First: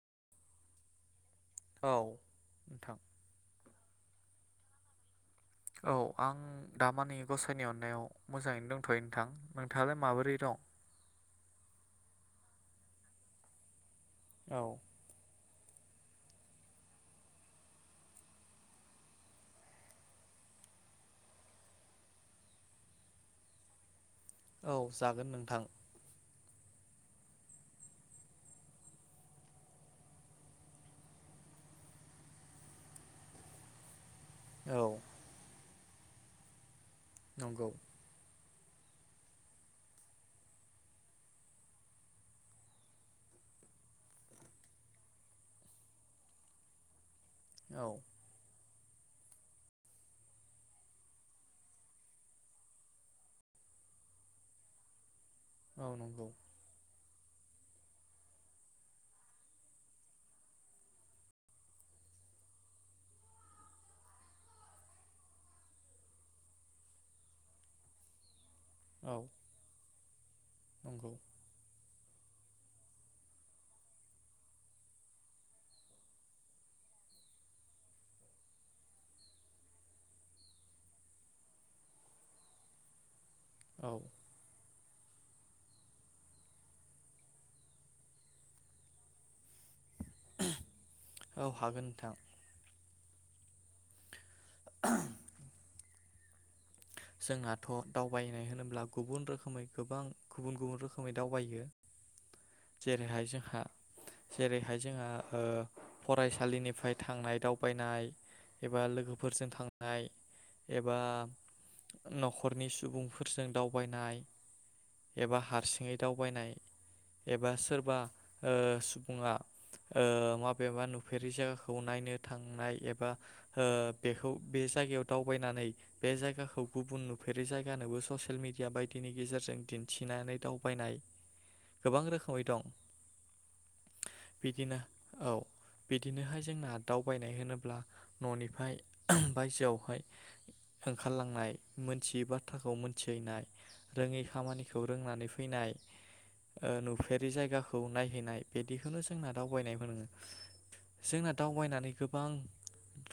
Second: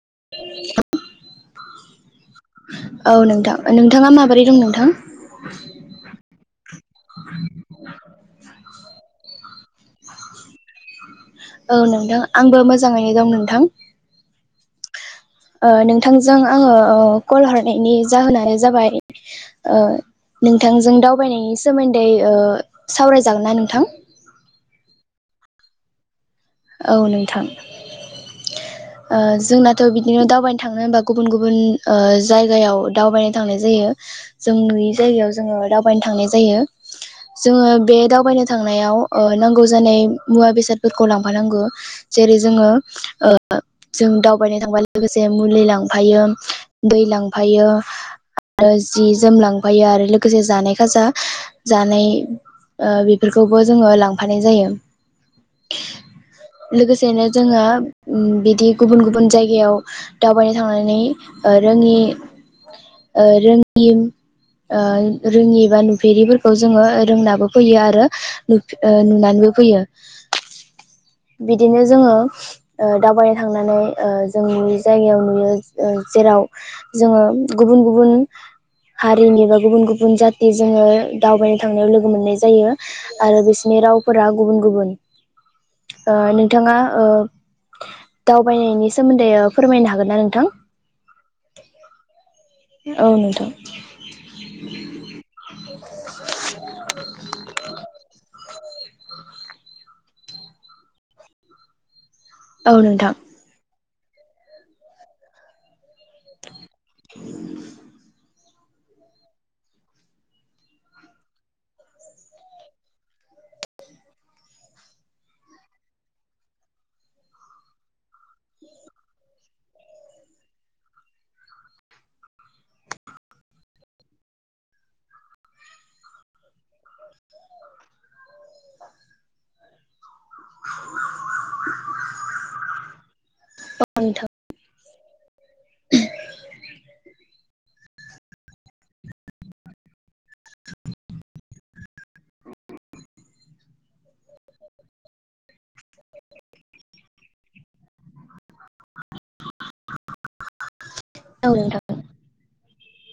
[inaudible] औ नोंथां औ नोंथां नोंथाङा माबोरै दं नोंथां औ आं दामानि गसाइनि अननायाव मोजाङैनो दंथ'यो नोंथां नोंथाङा लाय माबोरै दं औ नोंथां आंबो मोजांङैनो दं नोंथां औ ओ नोंथांजों आंयो कल हरनायनि जाहोनानो जाबाय ओ नोंथांजों दावबायनायनि सोमोन्दै ओ सावराय जागोन ना नोंथां औ जागोन नोंथां औ नोंथां ओ जोंनाथ बिदिनो दावबायनो थांनो होनबा गुबुन गुबुन ओ जायगायाव दावबायनो थांनाय जायो जों नुयै औ जायगायाव जोङो दाव बायनो थांनाय जायो नंगौ जोङो बे दावबायनो थांनायाव ओ नांगौ जानाय मुवा बेसादफोरखौ लांफानांगौ जेरै जोङो ओ जों दावबायनो थांब लोगोसे मुलि लांफायो दै लां फायो औ आरो जि जोम लांफायो आरो लोगोसे जानाय खाजा जानाय ओ बेफोरखौबो जोङो लांफानाय जायो औ नांगौ दिनो जोङो उम बिदि गुबुन गुबुन जायगायाव दावबायनो थांनानै ओ रोङि ओ रोङि ओ रोङि एबा नुफेरिफोरखौ जोङो रोंनाबो फैयो आरो औ नुफ-नुनानैबो फैयो नंगौ [inaudible] बिदिनो जोङो ओ दावबायनो थांनानै ओ जों नुयै जायगायाव नुयो ओ जेराव जोङो गुबुन गुबुन हारिनि बा गुबुन गुबुन जाति जोङो दावबायनो थांनायाव लोगो मोननाय जायो आरो बिसिनि औ रावफोरा गुबुन गुबुन ओ नोंथाङा ओ दावबायनायनि सोमोन्दै ओ फोरमायनो हागोन ना नोंथां? औ हागोन नोंथां औ नोंथां [inaudible] [inaudible] जोंहाथ' दावबायनाय होनोब्ला गुबुन रोखोमै गोबां गुबुन गुबुन रोखोमै दावबायो औ नोंथां जेरैहाय औ जोंहा जेरैहाय जोंहा ओ फरायसालिनि ओमफ्राय थांनाय दावबायनाय एबा लोगोफोरजों थांनाय एबा न'खरनि सुबुंफोरजों दावबायनाय एबा हारसिङै दावबायनाय एबा सोरबा सुबुङा माबेबा नुफेरि जायगाखौ नायनो थांनाय एबा बेखौ बे जायगायाव दावबायनानै बे जायगाखौ गुबुन नुफेरै जायगानोबो ससियेल मिडिया बायदिनि गेजेरजों दिन्थि इनानै दावबायनाय गोबां रोखोमै दं नोंथां बिदिनो औ बिदिनोहाय जोंना दावबायनाय होनोब्ला न'निफ्राय बायजोआवहाय ओंखारलांनाय मोनथियै बाथ्राखौ मोनथिहैनाय रोङै खामानिखौ रोंनानै फैनाय ओ नुफेरि जायगाखौ नायहैनाय बिदिखौनो जोंना दावबायनाय होनो जोंना औ नोंथां दावबायनानै गोबां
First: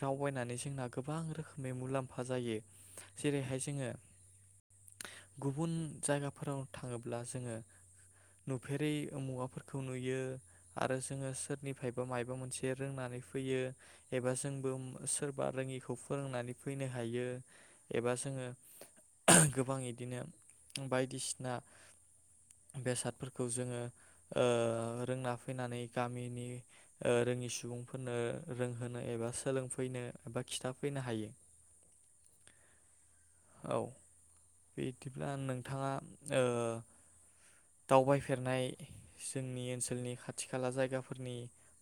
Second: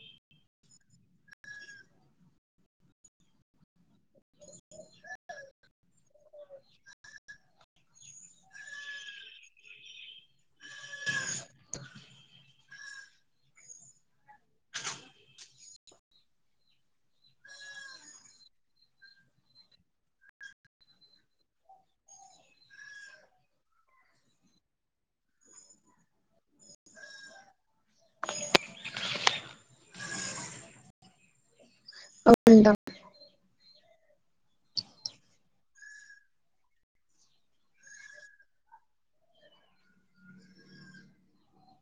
दावबायनानै जोंना गोबां रोखोमै मुलाम्फा जायो जेरैहाय जोङो गुबुन जायगाफोराव थाङोब्ला जोङो नुफेरै उ मुवाफोरखौ नुयो आरो जोङो सोरनिफ्राय बो मायाबा मोनसे रोंनानै फैयो एबा जोंबो सोरबा रोङिखौ फोरोंनानै फैनो हायो एबा जोङो गोबां इदिनो बायदिसिना बेसादफोरखौ जोङो ओ रोंना फैनानै गामिनि ओ रोङि सुबुंफोरनो रोंहोनो एबा सोलोंफैनो एबा खिन्थाफैनो हायो औ दां औ बिदिब्ला नोंथाङा ओ दावबायफेरनाय जोंनि ओनसोलनि खाथि खाला जायगाफोरनि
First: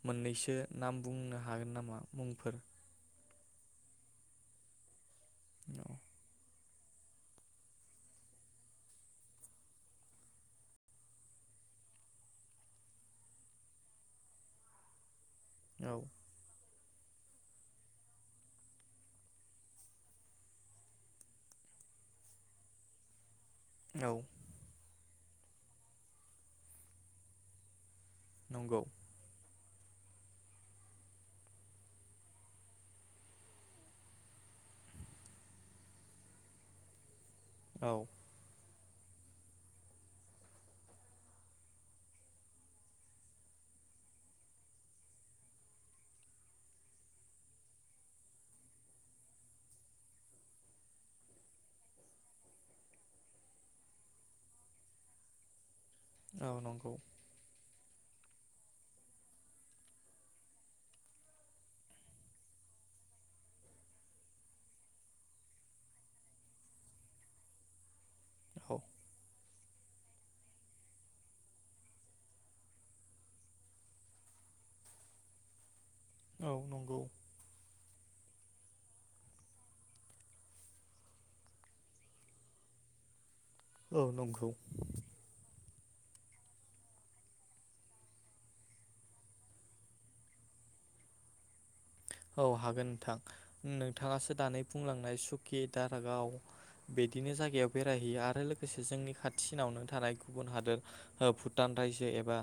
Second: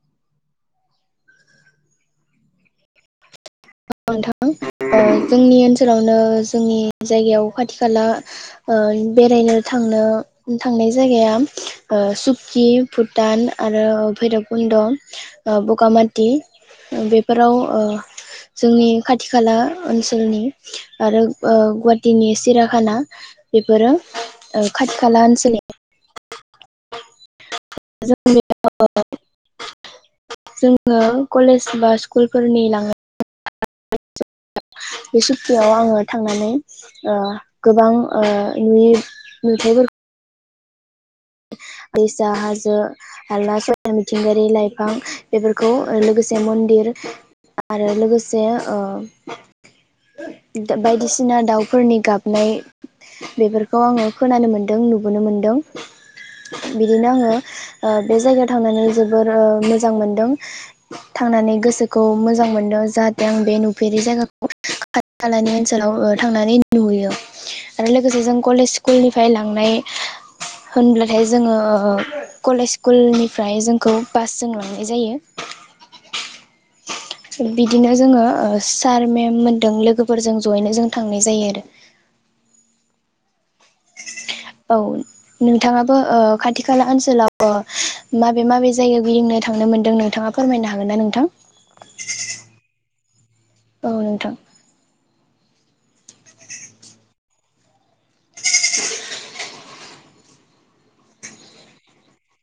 मोननैसो नाम बुंनो हागोन नामा मुंफोर औ जोंनि औ ओनसोलावनो जोंनि जायगायाव खाथि खाला ओ बेरायनो थांनो थांनाय जायगाया सुक्कि भुटान आरो भैरबकुन्द औ बगामाथि बेफोराव ओ जोंनि खाथि खाला ओनसोलनि आरो ओ गुवाहाटिनि सिराखाना बेफोरो औ ओं खाथि खाला ओनसोलनि [unintelligible] नंगौ जोङो कलेज बा स्कुलफोरनि लाङो [unintelligible] बे सुक्थियाव आङो थांनानै गोबां औ ओ नुयि नुथायफोर दैसा हाजो हाला समायना मिथिंगायारि लाइफां बेफोरखौ लोगोसे मन्दिर आरो लोगोसे ओ बायदिसिना दाउफोरनि गाबनाय बेफोरखौ आङो खोनानो मोनदों नुबोनो मोनदों औ नंगौ बिदिनो आङो ओ बे जायगायाव थांनानै जोबोर मोजां मोनदों थांनानै गोसोखौ मोजां मोनदों जाहाथे आं बे नुफेरि जायगाखौ खाथि खालानि ओनसोलाव थांनानै नुयो आरो लोगो जों कलेज औ स्कुलनिफ्राय लां नाय होनब्लाथाय जोङो कलेज स्कुलनिफ्राय जोंखौ बासजों लांनाय जायो औ नंगौ बिदिनो जोङो सार मेम मोनदों लोगोफोरजों जयैनो जों थांनाय जायो आरो औ नंगौ औ नोंथाङा बो ओ खाथि खाला ओनसोलाव माबे माबे जायगायाव गिदिंनो थांनो मोन्दों नोंथाङा फोरमायनो हागोन ना नोंथां औ हागोन नोंथां औ नोंथां नोंथाङासो दानै बुंलांनाय सुख कि दारगाव बिदिनो जायगायाव बेरायहैयो आरो लोगोसे जोंनि खाथिसिनावनो थानाय गुबुन हादोर ओ भुटान रायजो एबा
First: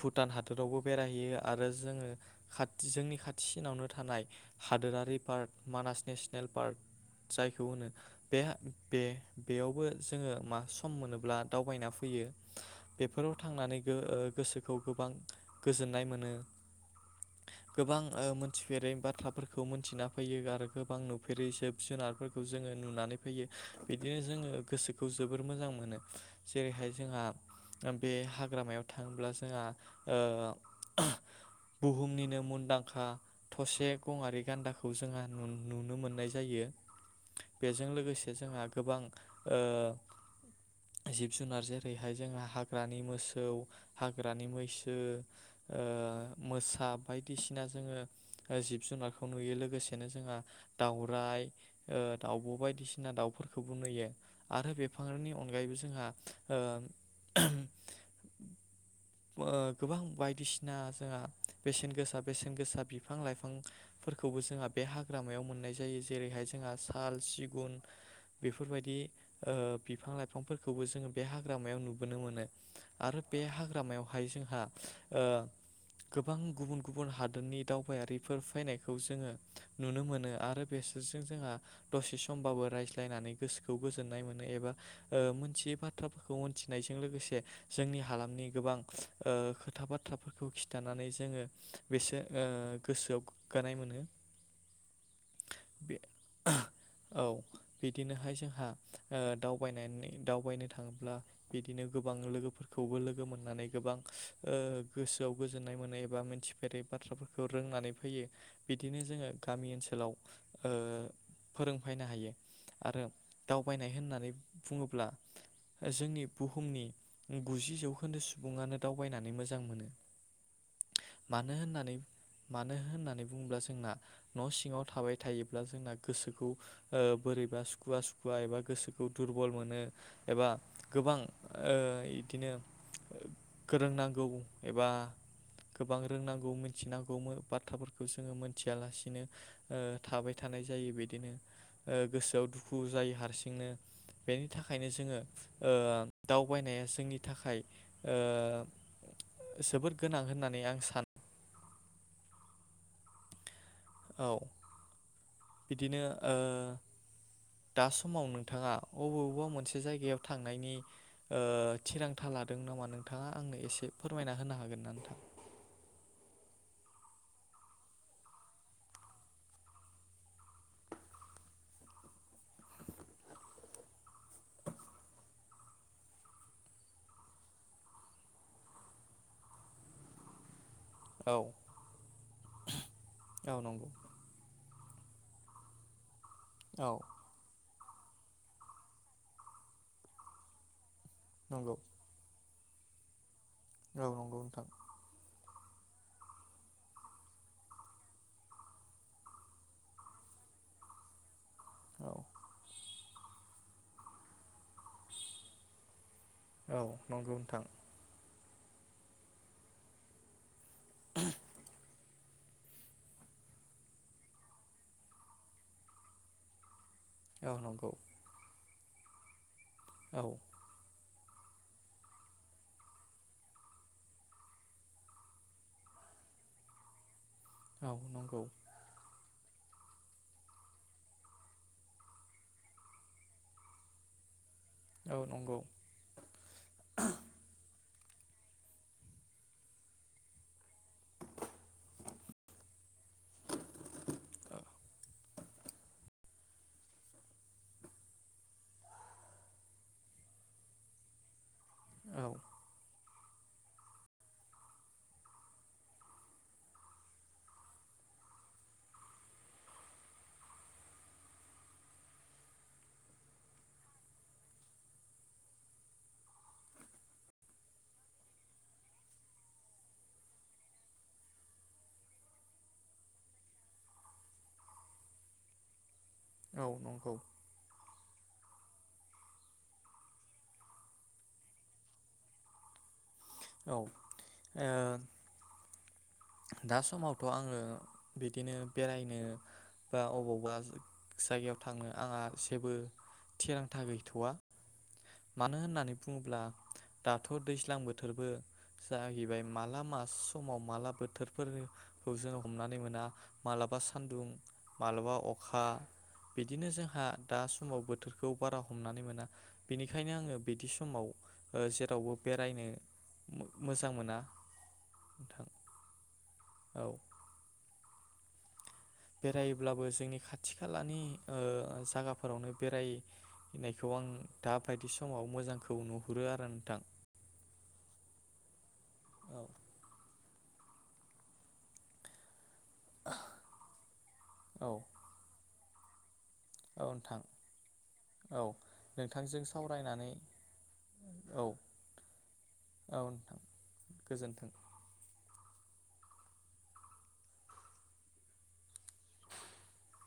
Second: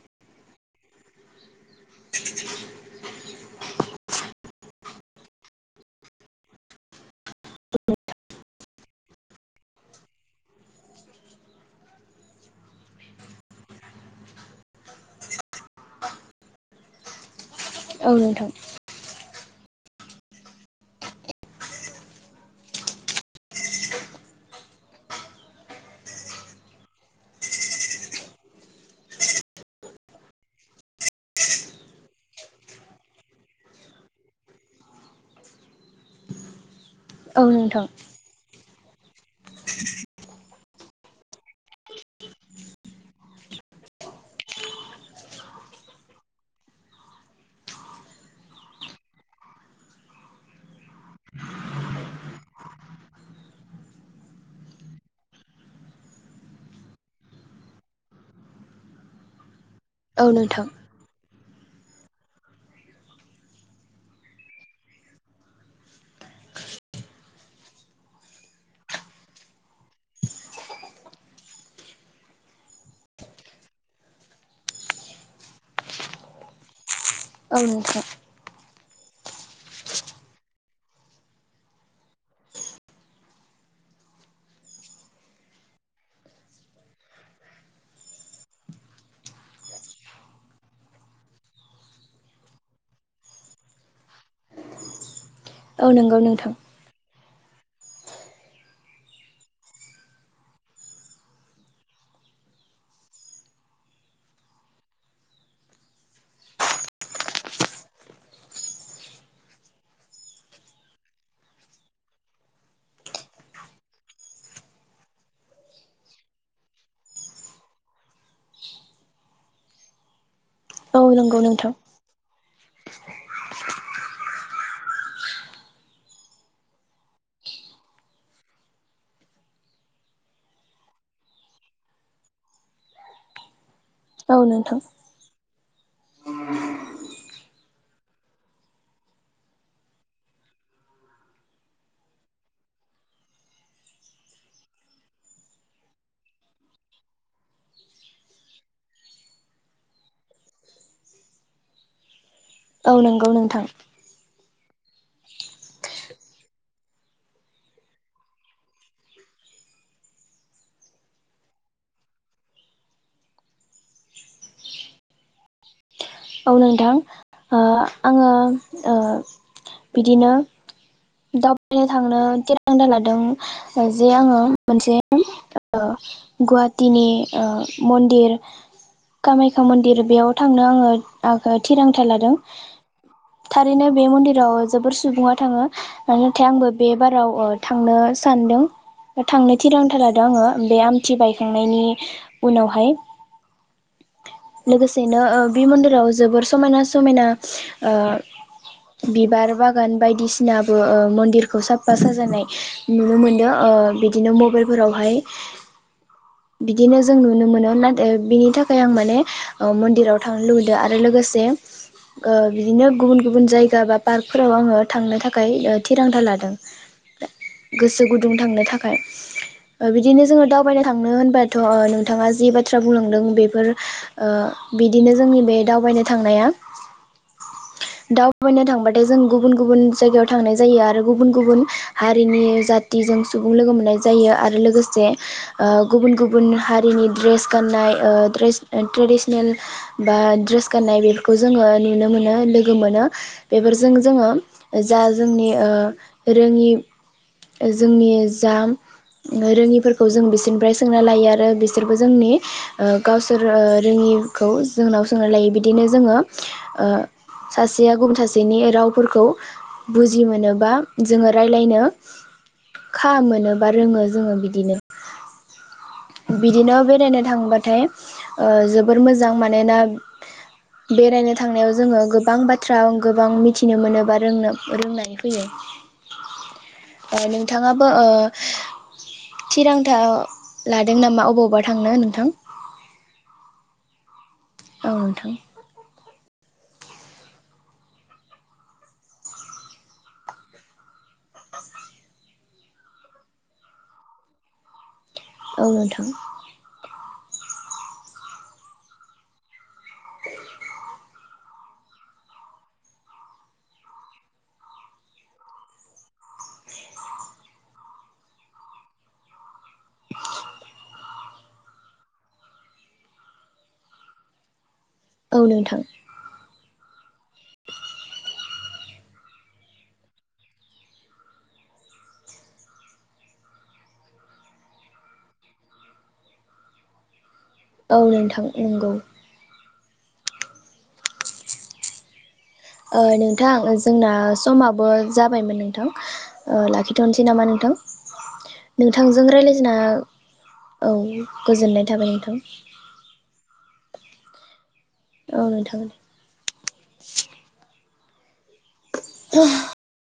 भुटान हादोरावबो बेरायहैयो आरो जोङो खाथि जोंनि खाथ थिनावनो थानाय हादोरारि पार्क मानास नेसनेल पार्क। जायखौ होनो बे बे बेयावबो जोङो मा सम मोनोब्ला दावबायना फैयो बेफोराव थांनानै गो- ओ गोसोखौ गोबां गोजोननाय मोनो। गोबां औ ओ नोंथां मोनथिफेरै बाथ्राफोर खौ मोनथिना फैयो आरो गोबां नुफेरै जिब जुनारफोरखौ जोङो नुनानै फैयो बिदिनो जोङो गोसोखौ जोबोर मोजां मोनो जेरैहाय जोंहा बे हाग्रामायाव थाङोब्ला जोंहा ओ बुहुमनिनो मुंदां खा थसे गंआरि गान्दाखौ जोंहा नु-नुनो मोननाय जायो। औ नोंथां बेजों लोगोसे जोंहा गोबां ओ जिब जुनार जेरैहाय जोंहा हाग्रानि मोसौ, हाग्रानि मैसो, मोसा बायदिसि ना जोङो ओ जिब जुनारखौ नुयो लोगोसेनो जोंहा दाउराइ ओ दाउब' बायदिसिना दाउफोरखौबो नुयो आरो बिफांनि अनगायैबो जोंहा ओ ओ गोबां औ नोंथां बायदिसिना जोंहा बेेसेन गोसा बेसेन गोसा बिफां लाइफांफोरखौबो जोंहा बे हाग्रामायाव मोननाय जायो जेरैहाय जोंहा साल, सिगुन बेफोरबायदि ओ बिफां लाइफांफोरखौबो जोङो बे हाग्रामायाव नुबोनो मोनो। आरो बे हाग्रामायावहाय जोंहा ओ गोबां गुबुन गुबुन औ हादोरनि नोंथां दावबायारिफोर फैनाय खौ जोङो नुनो मोनो आरो बेसोरजों जोंहा दसे समबाबो रायज्लायनानै गोसोखौ गोजोननाय मोनो एबा ओ मोनथियै बाथ्राफोरखौ मोनथिनायजों लोगोसे जोंनि हालामनि गोबां ओ खोथा बाथ्राफोरखौ खिन्थानानै जोङो बेसो ओ गोसोआव गोग्गानाय मोनो। औ बे नंगौ नोंथां। औ बिदिनोहाय जोंहा ओ दावबाय दावबायनो थाङोब्ला बिदिनो गोबां लोगोफोरखौबो लोगो मोननानै गोबां ओ गोसोआव गोजोननाय मोनो एबा मिन्थि बेेरै बाथ्राफोरखौ रोंनानै फैयो बिदिनो जोङो गामि ओनसोलाव ओ फोरोंफायनो हायो। आरो दावबायनाय होननानै बुङोब्ला जोंनि बुहुमनि गुजि जौखोन्दो सुबुङानो दावबायनानै मोजां मोनो। औ नंगौ मानो नोंथां। होननानै मानो होननानै बुङोब्ला जोंना न' सिङाव थाबाय थायोब्ला जोंना गोसोखौ ओ बोरैबा सुखुवा सुखुवा एबा गोसोखौ दुरबल मोनो एबा गोबां ओ इदिनो [unintelligible] रोंनांगौ औ नोंथां एबा गोबां रोंनांगौ मिथिनांगौ बाथ्राफोरखौ जोङो मोनथियालासिनो ओ थाबाय थानाय जायो बिदिनो ओ गोसोआव दुखु जायो हारसिंनो। बेनि थाखायनो जोङो ओ दावबायनाया जोंनि थाखाय ओ जोबोद गोनां होनना नै आं सान औ नंगौ नोंथां। औ, बिदिनो ओ दा समाव नोंथाङा अबावबा मोनसे जायगायाव थांनायनि ओ थिरांथा लादों नामा नोंथाङा आंनो एसे फोरमायना होनो हागोन ना नोंथां? औ नोंथां ओ आङो ओ बिदिनो दावबायनो थांनो थिरांथा लादों जे आङो मोनसे ओ गुवाहाटिनि ओ मन्दिर कामाख्या मन्दिर बेयाव थांनो आङो औ [unintelligible] थिरांथा लादों औ नंगौ थारैनो। बे मन्दिराव जोबोर सुबुङा थाङो नाथाय आंबो बे औ बाराव ओ थांनो सानदों, थांनो थिरांथा लादों आङो बे आम थि नंगौ बायखांनायनि उनावहाय औ नंगौ नोंथां। बि मन्दिर राव जोबोर समायना समायना ओ बिबार बागान बायदिसिनाबो ओ मन्दिर खौ साफा औ साजानाय नुनो मोनदों ओ बिदिनो मबाइल फोरावहाय औ बिदिनो जों नंगौ नुनो नोंथां मोनो नाथाय बि थाखाय आं माने ओ मन्दिराव थांनो लु दो आरो लोगोसे ओ बिदिनो गुबुन-गुबुन जायगा बा पार्कफोराव आङो थांनो थाखाय ओ थिरांथा लादों। औ नंगौ गोसो गुदुं थांनो थाखाय खाय ओ औ बिदिनो जोङो दावबायनो थांनो होन बाथ' नोंथाङा जि बाथ्रा बुंलांदों बेफोर ओ बिदिनो जोंनि बे दावबायनो थांनाया औ दाव नंगौ बायनो थांबाथाय जों गु गुबुन-गुबुन जायगायाव थांनाय जायो आरो गुबुन-गुबुन हारिनि जाथिजों सुबुं लोगो मोननाय जायो आरो लो गोसे औ नंगौ ओ गुबुन-गुबुन हारिनि ड्रेस गाननाय ओ ड्रेस ट्रेडिसनेल बा ड्रेस गाननाय बिसोरखौ जोंङो नुनो मोनो लोगो मोनो बेफोरजों जोंङो ओ जा जोंनि ओ रोंङि ओ जोंनि जा रोंङिफोरखौ जों बिसोरनिफ्राय सोंना लायो आरो बिस सोरबो जोंनि औ ओ गावसोर ओ रोङि खौ जोंनाव सोंनानै लायो बिदि बिदिनो जोङो ओ सासेया गुबुन सासेनि रावफोरखौ बुजि मोनो बा जोङो रायलायनो खा मोनो बा रोङो जोङो बिदिनो बिदिनो बेरायनो थांबाथाय ओ जोबोर मोजां मानोना बेरायनो थांनायाव जोङो गोबां बाथ्रा गोबां मिथिनो मोनो बा रोंनो रोंनानै फैयो। औ नंगौ ओ नोंथाङाबो ओ थिरांथा लादों नामा अबावबा थांनो नोंथां औ। औ नोंथां। दा समावथ' आङो बिदिनो बेरायनो बा अबावबा जायगायाव थांनो आंहा जेबो थिरांथा गैथ'वा। मानो औ होननानै नोंथां बुङोब्ला दाथ' दैज्लां बोथ बोथोरबो जाहैबाय माला मा समाव माला बोथोरफोरखौ जों हमनानै मोना मालाबा सान्दुं मालाबा अखा बिदिनो जोंहा दा समाव बोथोरखौ बारा हमनानै मोना। बिनिखायनो आङो बिदि समाव ओ जेरावबो बेरायनो मोजां मोना। औ नोंथां। औ। बेरायोब्लाबो जोंनि खाथि खालानि ओ जायगाफोरावनो बेराय नायखौ आं दाबायदि समाव मोजांखौ नुहुरो आरो नोंथां। औ नोंथां नंगौ। औ ओ नोंथां जोंना औ समाबो जाबायमोन नों नोंथां [inaudible] ओ औ नोंथां लाखिथ'नोसै नामा नोंथां औ नोंथांजों रायलाजना औ औ गोजोननाय थाबाय नोंथां। औ नोंथां गोजोन्थों। औ नोंथां दे [inaudible] [inaudible]